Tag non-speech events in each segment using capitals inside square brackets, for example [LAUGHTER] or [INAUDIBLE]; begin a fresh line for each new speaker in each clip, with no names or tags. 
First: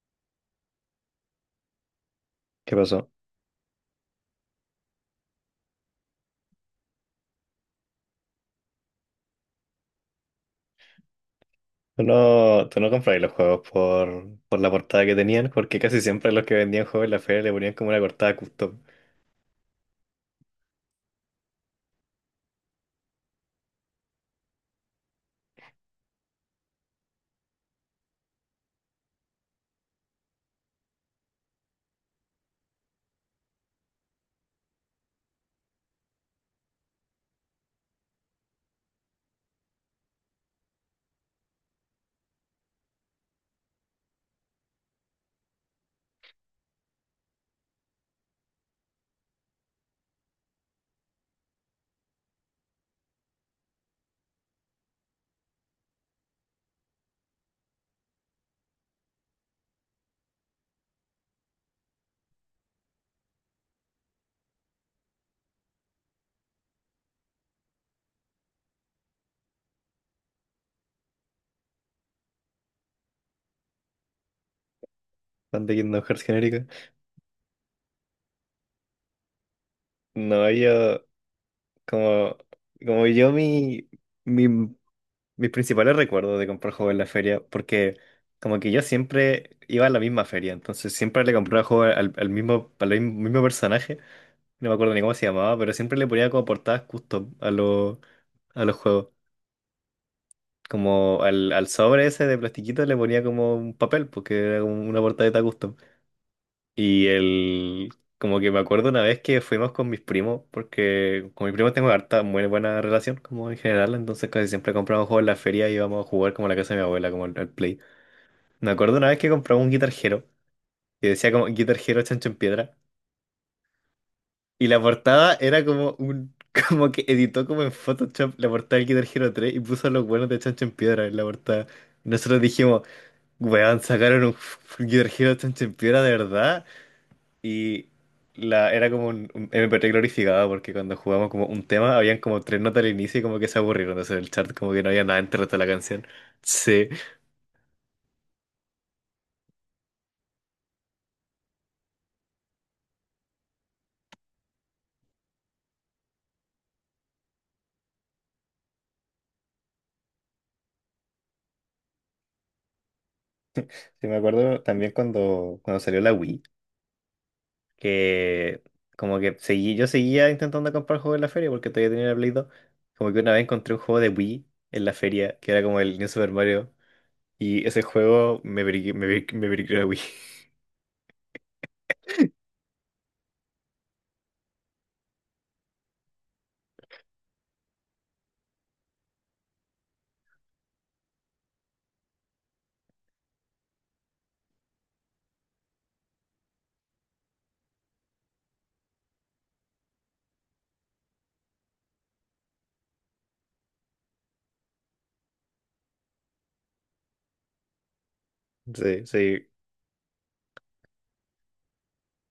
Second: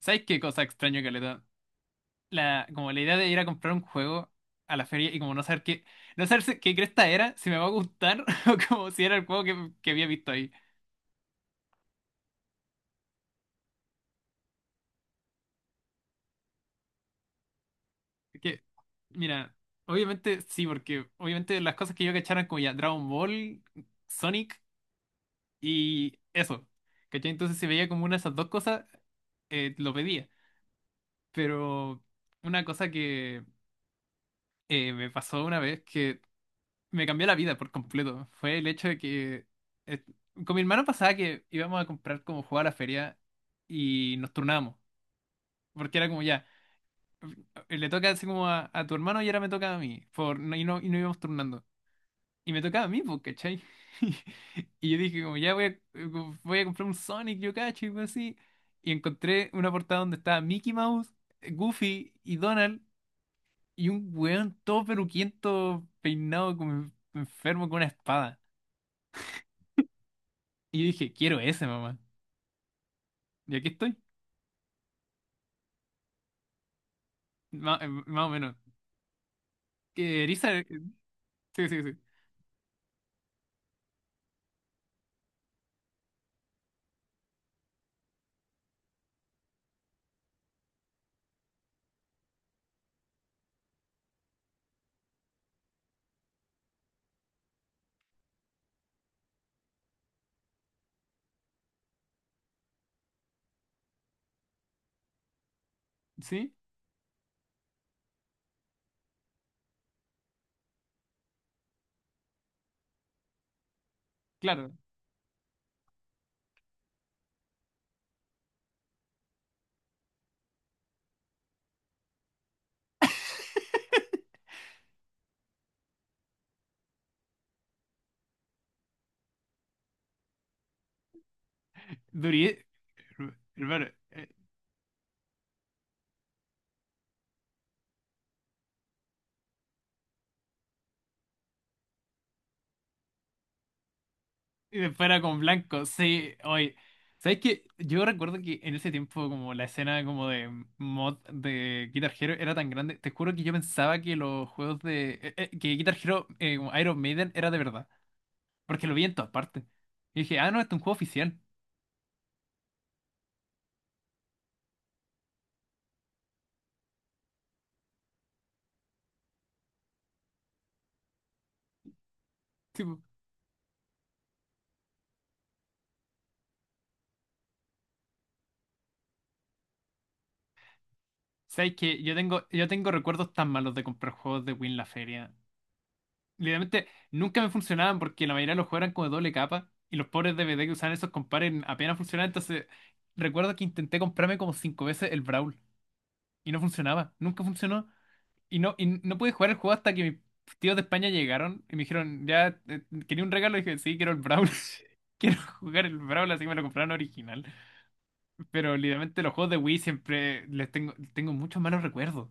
¿Sabes qué cosa extraño, Caleta? La,
¿Qué
como la
pasó?
idea de ir a comprar un juego a la feria y como no saber qué, no saber qué cresta era, si me va a gustar [LAUGHS] o como si era el juego que había visto ahí.
¿Tú no compráis los juegos por la portada que tenían? Porque casi siempre los que vendían juegos en la feria le ponían como una portada
Es que,
custom.
mira, obviamente sí, porque obviamente las cosas que yo cachara eran como ya Dragon Ball, Sonic y eso. ¿Cachai? Entonces si veía como una de esas dos cosas, lo pedía. Pero una cosa que me pasó una vez que me cambió la vida por completo. Fue el hecho de que eh, con mi hermano pasaba que íbamos a comprar como jugar a la feria y nos turnábamos. Porque era como ya, le toca así como a tu hermano y ahora me toca a mí. Por, no- y, no, y no íbamos turnando. Y me tocaba a mí, pues, ¿cachai? [LAUGHS] Y yo dije como ya voy a comprar un Sonic, yo cacho, y algo así. Y encontré una portada donde estaba Mickey Mouse, Goofy y Donald. Y un weón todo peruquiento, peinado como enfermo con una espada. Y yo dije, quiero ese, mamá. Y aquí estoy.
Fan de Kingdom Hearts genérica.
Más o menos. Que
No,
Eriza,
yo,
sí, sí, sí.
como, como yo, mi- mis principales recuerdos de comprar juegos en la feria, porque como que yo siempre iba a la misma feria, entonces siempre le compraba juegos al mismo personaje, no me acuerdo ni cómo se llamaba, pero siempre le ponía como portadas custom a los juegos. Como al sobre ese de plastiquito le ponía como un papel, porque era como una portadita custom.
Sí,
Y el, como que me acuerdo una vez que fuimos con mis primos, porque con mis primos tengo muy buena relación, como en general, entonces casi
claro.
siempre compramos juegos en la feria y íbamos a jugar como a la casa de mi abuela, como al Play. Me acuerdo una vez que compramos un Guitar Hero, que decía como Guitar Hero Chancho en Piedra, y la portada era como un... [LAUGHS] Como que editó como en Photoshop la portada del Guitar Hero 3 y puso los buenos de Chancho en Piedra en la portada. Nosotros
Durie,
dijimos, weón,
hermano,
sacaron
eh,
un Guitar Hero Piedra de verdad y era como un MP3 glorificado, porque cuando jugamos como un tema habían como tres notas al inicio y como que se aburrieron, entonces en el chat como
y
que no había
después
nada
era
entre el
con
resto de la
blanco,
canción.
sí, oye.
Sí,
¿Sabes qué? Yo recuerdo que en ese tiempo como la escena como de mod de Guitar Hero era tan grande, te juro que yo pensaba que los juegos de que Guitar Hero, como Iron Maiden era de verdad, porque lo vi en todas partes. Y dije, ah, no, este es un juego oficial.
sí me acuerdo también cuando salió la Wii, que como que seguí, yo seguía intentando comprar juegos en la feria porque todavía tenía la Play 2. Como que una vez encontré un juego de Wii en la feria que era como el New Super Mario y ese juego me briqué, me briqué, me briqué la Wii. [LAUGHS]
Sabes que yo tengo recuerdos tan malos de comprar juegos de Wii en la feria. Literalmente nunca me funcionaban porque la mayoría de los juegos eran como de doble capa y los pobres DVD que usaban esos compares apenas funcionaban. Entonces, recuerdo que intenté comprarme como 5 veces el Brawl y no funcionaba, nunca funcionó. Y no pude jugar el juego hasta que mis tíos de España llegaron y me dijeron, ya, quería un regalo. Y dije, sí, quiero el Brawl. [LAUGHS] Quiero jugar el Brawl, así que me lo compraron original. Pero
Sí,
literalmente los
sí,
juegos de Wii siempre les tengo muchos malos recuerdos.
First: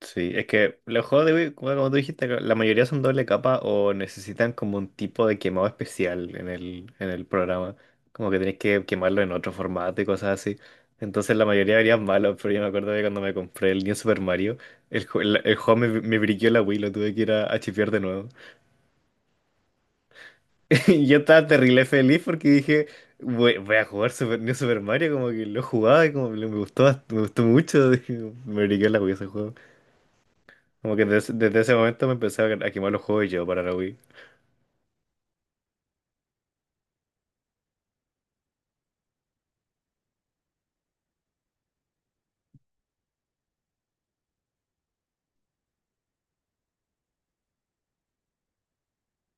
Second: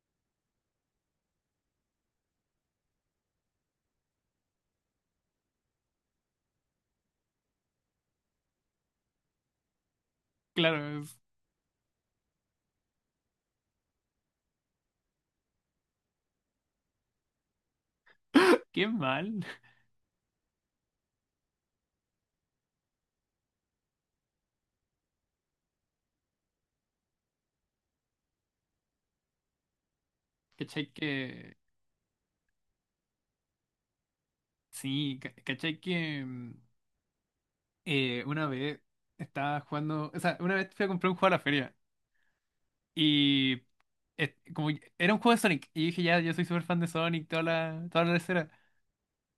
sí, es que los juegos de Wii, como como tú dijiste, la mayoría son doble capa o necesitan como un tipo de quemado especial en el programa. Como que tenés que quemarlo en otro formato y cosas así.
Claro.
Entonces la mayoría verían malos, pero yo me acuerdo que cuando me compré el New Super Mario, el juego me briqueó la Wii, lo tuve que ir a chipear de nuevo.
Qué mal.
[LAUGHS] Y yo estaba terrible feliz porque dije, voy a jugar Super, New Super Mario, como que lo jugaba y como me gustó, me gustó mucho, [LAUGHS] me briqueó la Wii ese.
¿Cachai
Como que
que?
ese momento me empecé a quemar los juegos yo para la Wii.
Sí, ¿cachai que una vez estaba jugando? O sea, una vez fui a comprar un juego a la feria y era un juego de Sonic y dije, ya, yo soy súper fan de Sonic, toda la escena.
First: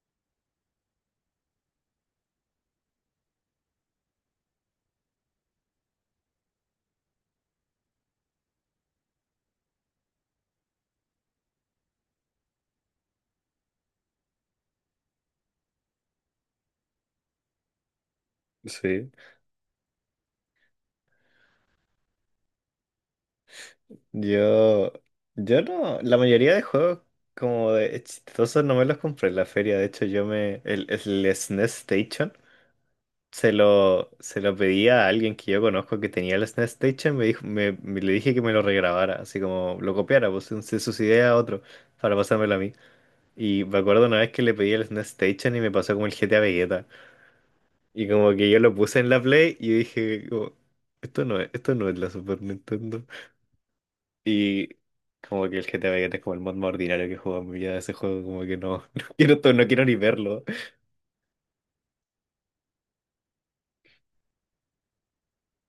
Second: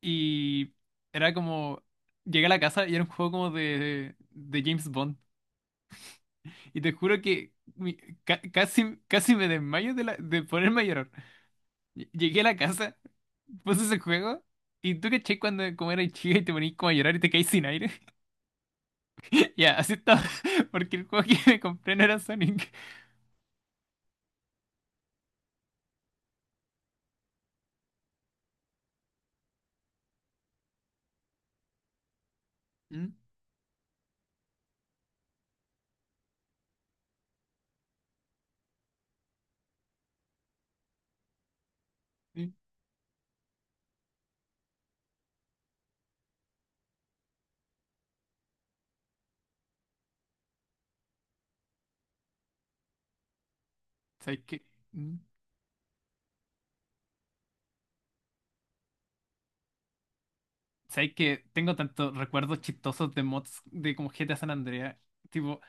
Y era como. Llegué a la casa y era un juego como de James Bond. Y te juro que casi, casi me desmayo de ponerme a llorar. Llegué a la casa puse ese juego. Y tú caché cuando como eras chica y te ponías como a llorar y te caís sin aire.
Sí.
[LAUGHS] Ya, así estaba. [LAUGHS] Porque el juego que me compré no era Sonic.
Yo. Yo no. La mayoría de juegos como de chistosos no me los compré en la feria. De hecho, yo me. El SNES Station
Mm,
se lo pedí a alguien que yo conozco que tenía el SNES Station. Me dijo, le dije que me lo regrabara, así como lo copiara, pues sus ideas a otro para
sí.
pasármelo a mí. Y me acuerdo una vez que le pedí el SNES Station y me pasó como el GTA Vegeta. Y como que yo lo puse en la Play y dije, como, esto no es la Super Nintendo.
¿Sabes qué?
Y
Mm.
como que el GTA Vice es como el mod más ordinario que he jugado en mi vida. Ese juego como que no, [LAUGHS] no quiero, no quiero ni verlo.
¿Sabes qué? Tengo tantos recuerdos chistosos de mods de como GTA San Andreas. Tipo,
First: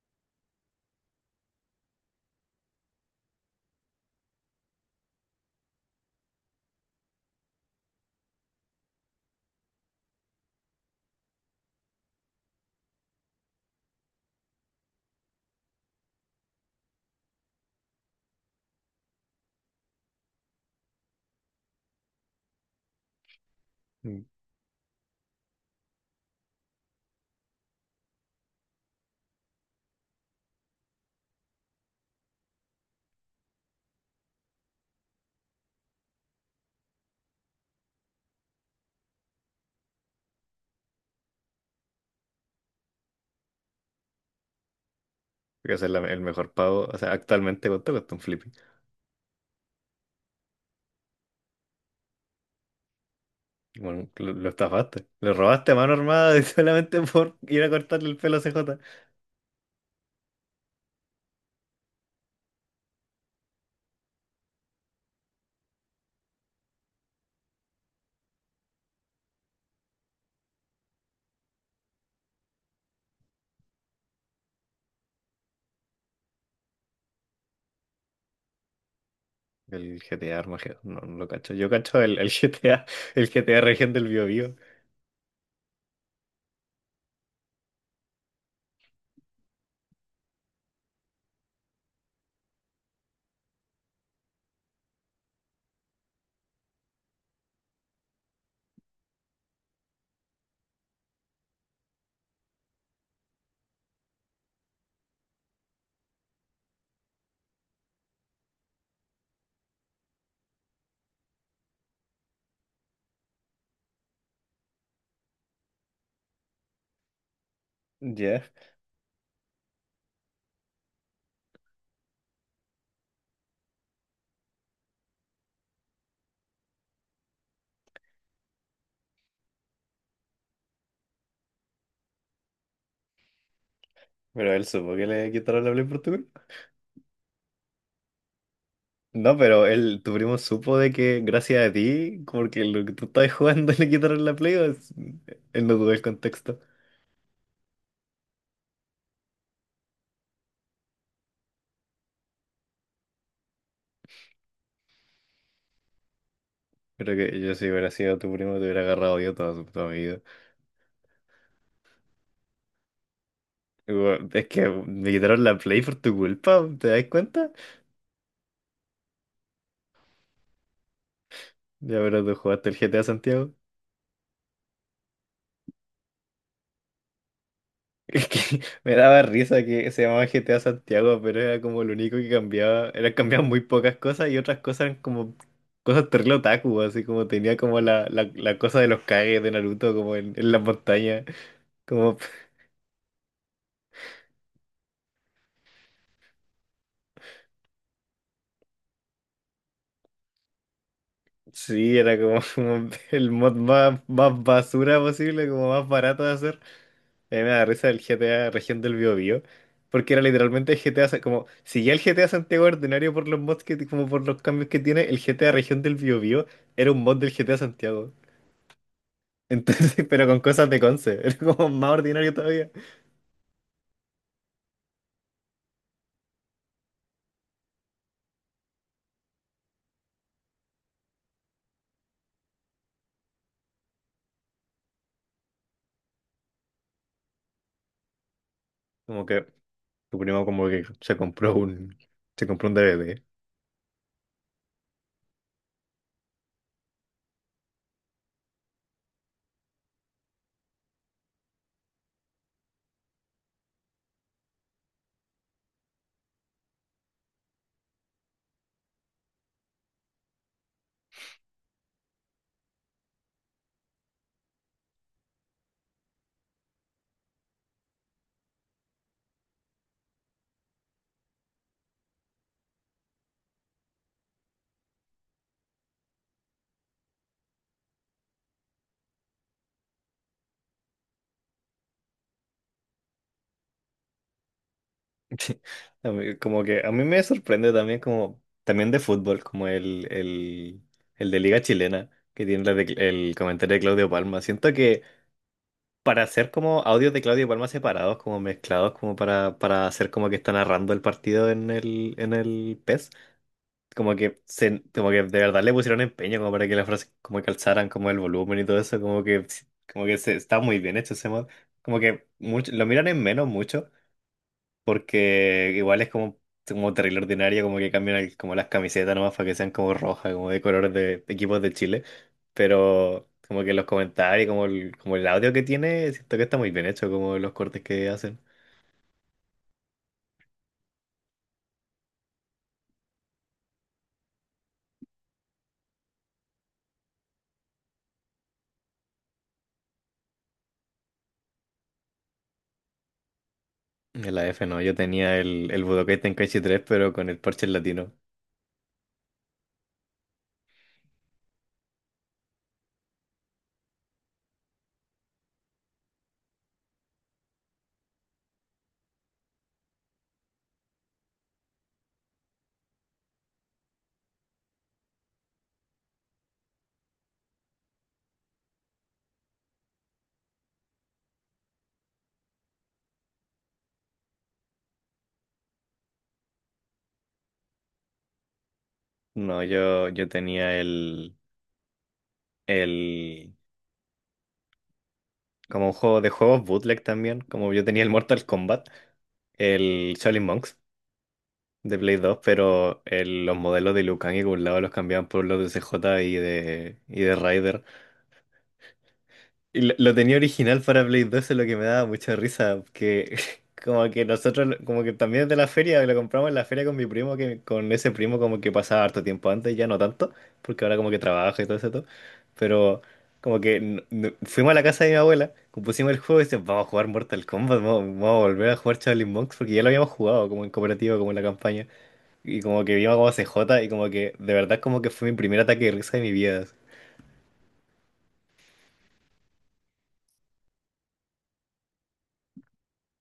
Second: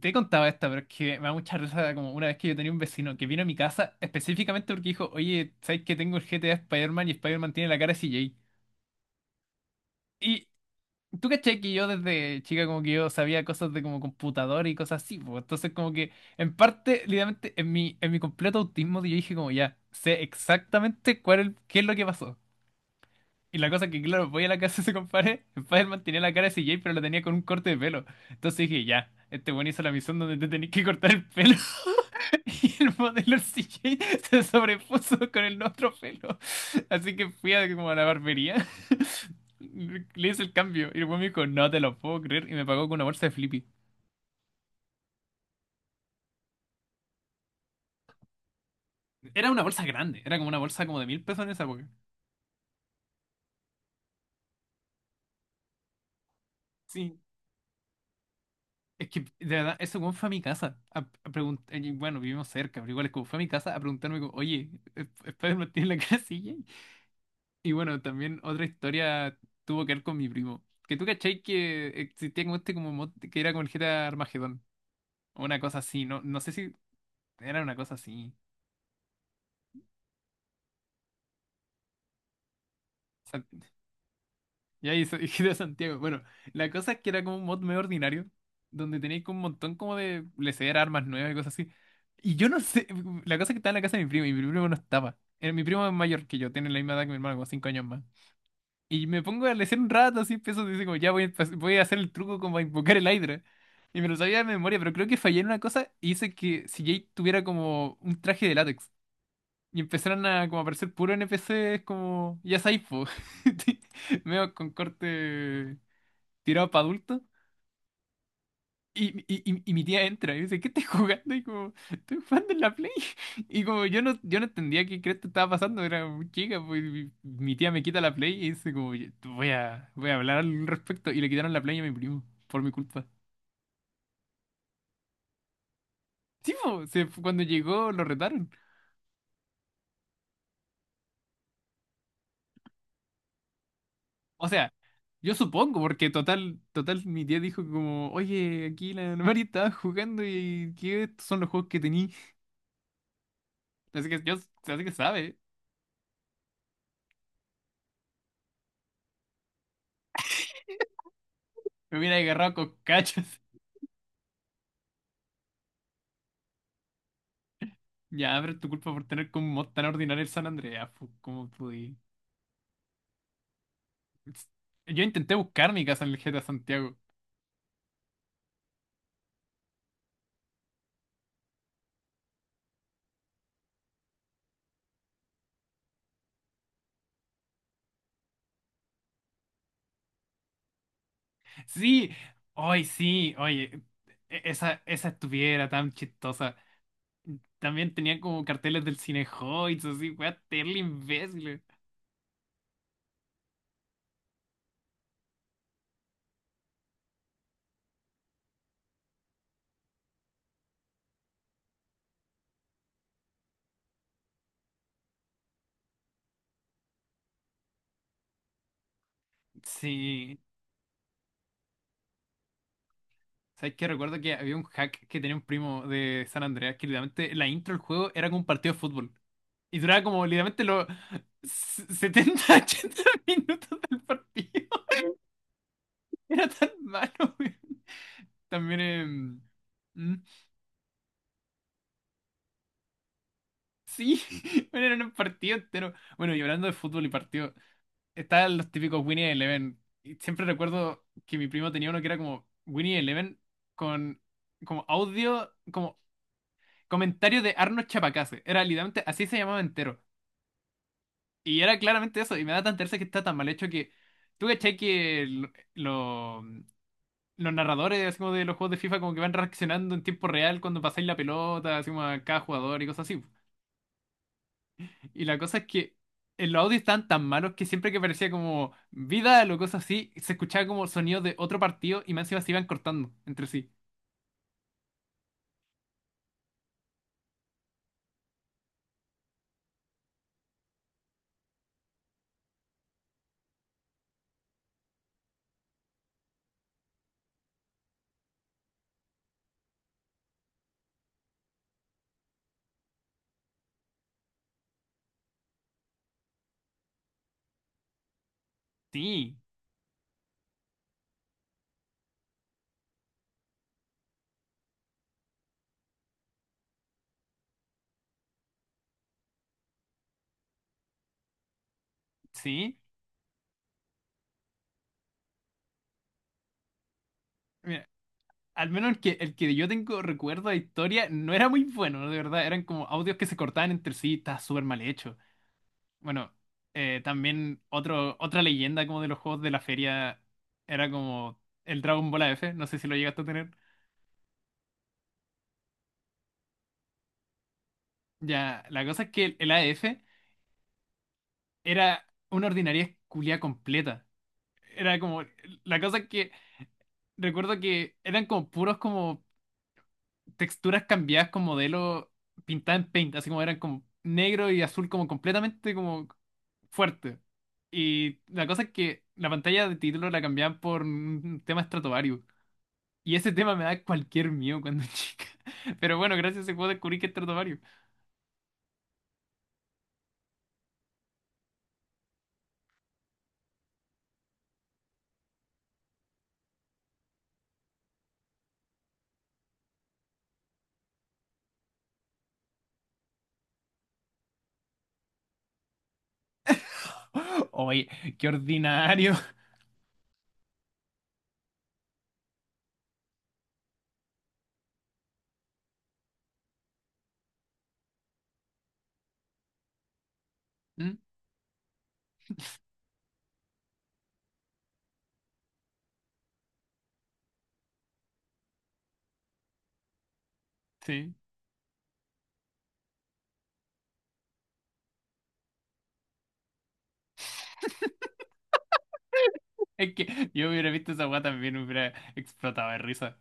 te he contado esta, pero es que me da mucha risa como una vez que yo tenía un vecino que vino a mi casa específicamente porque dijo, oye, ¿sabes qué? Tengo el GTA Spider-Man y Spider-Man tiene la cara de CJ. Y tú caché que yo desde chica como que yo sabía cosas de como computador y cosas así, pues entonces como que en parte, literalmente, en mi completo autismo yo dije como ya, sé exactamente cuál es, qué es lo que pasó. Y la cosa es que,
Mm.
claro, voy a la casa de ese compadre, [LAUGHS] Spider-Man tenía la cara de CJ, pero la tenía con un corte de pelo. Entonces dije, ya, este buen hizo la misión donde te tenés que cortar el pelo. [LAUGHS] Y el modelo CJ se sobrepuso con el otro pelo. Así que fui como a la barbería. [LAUGHS] Le hice el cambio. Y el buen me dijo, no te lo puedo creer. Y me pagó con una bolsa de Flippy.
Porque ese es el mejor pago. O sea, actualmente, ¿cuánto cuesta un Flippy?
Era una bolsa grande, era como una bolsa como de 1.000 pesos en esa época.
Bueno, lo estafaste. Lo robaste a mano armada [LAUGHS] solamente
Sí.
por ir a cortarle el pelo a CJ.
Es que, de verdad, ese weón fue a mi casa y bueno, vivimos cerca, pero igual es como fue a mi casa a preguntarme como, oye, ¿Spider-Man tiene la casilla? [LAUGHS] Y bueno, también otra historia tuvo que ver con mi primo. Que tú cachai que existía como este como mod que era con el GTA Armagedón. O una cosa así, no, no sé si era una cosa así.
El GTA Armageddon, no, no lo cacho. Yo cacho el GTA Región del Bío Bío.
Ya, [LAUGHS] y de Santiago. Bueno, la cosa es que era como un mod medio ordinario, donde tenéis como un montón como de lesear armas nuevas y cosas así. Y yo no sé, [LAUGHS] la cosa es que estaba en la casa de mi primo, y mi primo no estaba. Mi primo es mayor que yo, tiene la misma edad que mi hermano, como 5 años más. Y me pongo a lesear un rato, así empiezo, dice como, ya voy a hacer el truco como a invocar el Hydra. Y me lo sabía de memoria, pero creo que fallé en una cosa y hice que si Jade tuviera como un traje de látex. Y empezaron a como aparecer puros NPCs como, ya sabéis, po. [LAUGHS] Medio con corte tirado para adultos.
Ya,
Y mi tía entra y dice, ¿qué estás jugando? Y como, estoy jugando en la Play. [LAUGHS] Y como yo no entendía qué crees que estaba pasando, era muy chica, pues mi tía me quita la Play y dice como, "Oye, tú voy a hablar al respecto". Y le quitaron la Play a mi primo, por mi culpa.
pero él supo que le quitaron la Play por tu...
Sí, po, cuando llegó lo retaron.
No, pero él, tu primo supo de que gracias a ti, porque lo que tú estabas jugando [LAUGHS] le quitaron la
O
play, o
sea, yo
él no
supongo,
tuvo el
porque
contexto.
total, total, mi tía dijo como, oye, aquí la Mari estaba jugando y que estos son los juegos que tení. Así que yo, así que sabe,
Creo que yo si hubiera sido tu primo te hubiera agarrado yo toda mi vida.
me hubiera agarrado con cachas.
Igual, es que me quitaron la play por tu culpa, ¿te das cuenta?
Ya, pero es tu culpa por tener como un mod tan ordinario el San Andreas, pu, ¿cómo pude?
Ya, pero tú jugaste el GTA Santiago.
Yo intenté buscar mi casa en el GTA Santiago.
Es que [LAUGHS] me daba risa que se llamaba GTA Santiago, pero era como lo único que cambiaba. Era, cambiaban muy pocas cosas y otras cosas eran como cosas terrible otaku, así como tenía como la cosa de los Kage de Naruto, como en las montañas.
Sí,
Como,
hoy sí, oye, esa estuviera tan chistosa. También tenía como carteles del Cinehoids, así, weá, terrible imbécil.
sí, era como, [LAUGHS] como el mod más basura posible, como más barato de hacer. A mí me da risa el GTA Región del Biobío, porque era literalmente el GTA, como, si ya el GTA Santiago era ordinario por los mods que, como por los cambios que tiene, el GTA Región del Biobío era un mod del GTA Santiago. Entonces, [LAUGHS] pero
Sí,
con cosas de Conce, [LAUGHS] era como más ordinario todavía.
¿sabes qué? Recuerdo que había un hack que tenía un primo de San Andreas que literalmente la intro del juego era como un partido de fútbol. Y duraba como literalmente los 70 [LAUGHS] 80 minutos del partido. [LAUGHS] Era tan malo, güey. También
Como que
mm,
tu primo como que se se compró un DVD.
sí, [LAUGHS] bueno, era un partido entero. Bueno, y hablando de fútbol y partido, estaban los típicos Winnie Eleven. Y siempre recuerdo que mi primo tenía uno que era como Winnie Eleven con como audio, como comentario de Arnold Chapacase. Era literalmente, así se llamaba entero. Y era claramente eso, y me da tan tercia que está tan mal hecho que. ¿Tú cachai que lo los narradores así como de los juegos de FIFA como que van reaccionando en tiempo real cuando pasáis la pelota, así como a cada jugador y cosas así? Y la cosa es que en los audios estaban tan malos que siempre que parecía como Vidal o cosas así, se escuchaba como sonidos de otro partido y más encima se iban cortando entre sí.
[LAUGHS] A mí... Como que a mí me sorprende también como, también de fútbol, como el de Liga Chilena, que tiene el comentario de Claudio Palma. Siento que para hacer como audios de Claudio Palma separados, como mezclados, como para hacer como que está narrando el partido en el PES. Como que se, como que de verdad le pusieron empeño como para que las frases como que alzaran como el volumen y todo eso, como
Sí,
que está muy bien hecho ese mod. Como que mucho, lo miran en menos mucho, porque igual es como, como terrible ordinaria como que cambian como las camisetas nomás para que sean como rojas, como de colores de equipos de Chile,
sí.
pero como que los comentarios, como el audio que tiene, siento que está muy bien hecho, como los cortes
Mira,
que hacen.
al menos el que yo tengo recuerdo de historia no era muy bueno, de verdad. Eran como audios que se cortaban entre sí, estaba súper mal hecho. Bueno, también otra leyenda como de los juegos de la feria era como el Dragon Ball AF no sé si lo llegaste a tener.
En la F, no, yo tenía el Budokai Tenkaichi 3 pero con el parche en latino.
Ya, la cosa es que el AF era una ordinaria culia completa. Era como, la cosa es que recuerdo que eran como puros como texturas cambiadas con modelo pintada en paint, así como eran como negro y azul como completamente como fuerte. Y la cosa es que la pantalla de título la cambiaban por un tema. Y ese tema me da cualquier miedo cuando chica. [LAUGHS] Pero bueno, gracias a ese juego descubrí que es Stratovarius.
No, yo tenía el, como un juego de juegos bootleg también, como yo tenía el Mortal Kombat, el Shaolin Monks de Play 2, pero los modelos de lucan y Kung los cambiaban por los de CJ y de Ryder.
Oye, qué ordinario.
Y lo tenía original para Play 2, eso es lo que me daba mucha risa, que [LAUGHS] como que nosotros, como que también es de la feria, lo compramos en la feria con mi primo, que con ese primo como que pasaba harto tiempo antes, ya no tanto, porque
¿Mm?
ahora como que trabaja y todo eso, todo. Pero... Como que fuimos a la casa de mi abuela, compusimos el juego y decíamos vamos a jugar Mortal Kombat, vamos a volver a jugar Charlie Monks, porque ya lo habíamos jugado como en
Sí.
cooperativa, como en la campaña. Y como que vimos como CJ y como que de verdad como que fue mi primer ataque de risa de mi vida.
Es que yo hubiera visto esa weá también, hubiera explotado de risa.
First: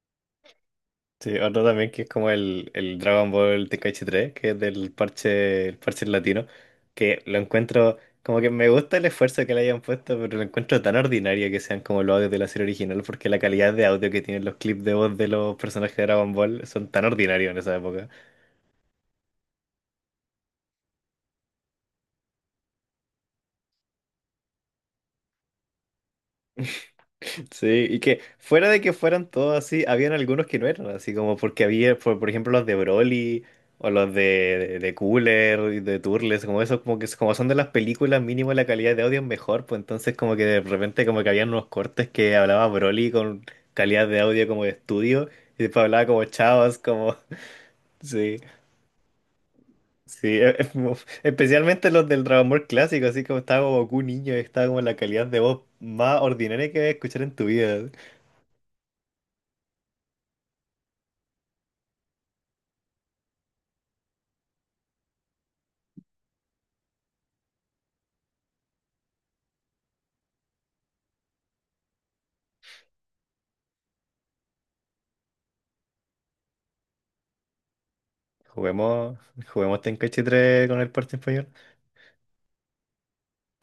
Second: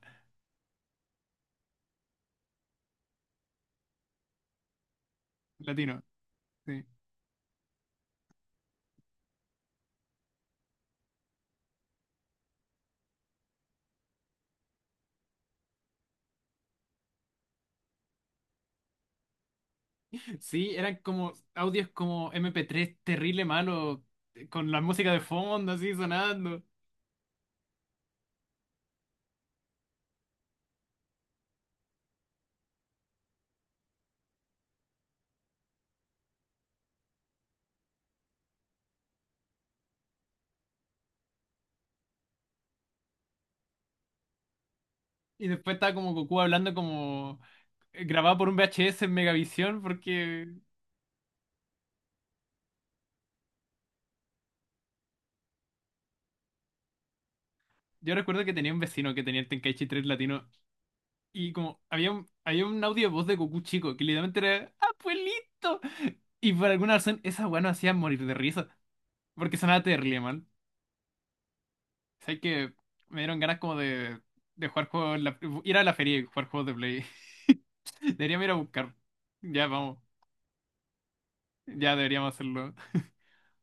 Sí, otro también que es como el Dragon Ball TKH 3 que es del parche, el
Latino.
parche en latino,
Sí.
que lo encuentro, como que me gusta el esfuerzo que le hayan puesto, pero lo encuentro tan ordinario que sean como los audios de la serie original, porque la calidad de audio que tienen los clips de voz de los personajes de Dragon Ball son tan ordinarios en esa época.
Sí, eran como audios como MP3 terrible malo, con la música de fondo así sonando.
Sí, y que fuera de que fueran todos así, habían algunos que no eran así, como porque había, por ejemplo, los de Broly o los de Cooler y de Turles, como esos, como que como son de las películas, mínimo la calidad de audio es mejor, pues entonces como que de repente como que habían unos cortes que hablaba Broly con calidad de audio como de estudio
Y
y
después
después
estaba
hablaba
como
como
Goku hablando
chavas, como...
como
[LAUGHS]
grabado
Sí,
por un VHS en Megavisión,
sí,
porque
especialmente los del Dragon Ball clásico, así como estaba como Goku niño, y estaba como la calidad de voz más ordinaria que vas a escuchar en tu vida.
yo recuerdo que tenía un vecino que tenía el Tenkaichi 3 latino. Y como había un audio de voz de Goku chico que literalmente era ¡Abuelito! Y por alguna razón esa weá no hacía morir de risa. Porque sonaba terrible, man. O sea que me dieron ganas como de jugar juegos, ir a la feria y jugar juegos de Play. [LAUGHS] Deberíamos ir a buscar.
Juguemos,
Ya
juguemos
vamos.
Tenkaichi 3 con el parte español.
Ya deberíamos hacerlo.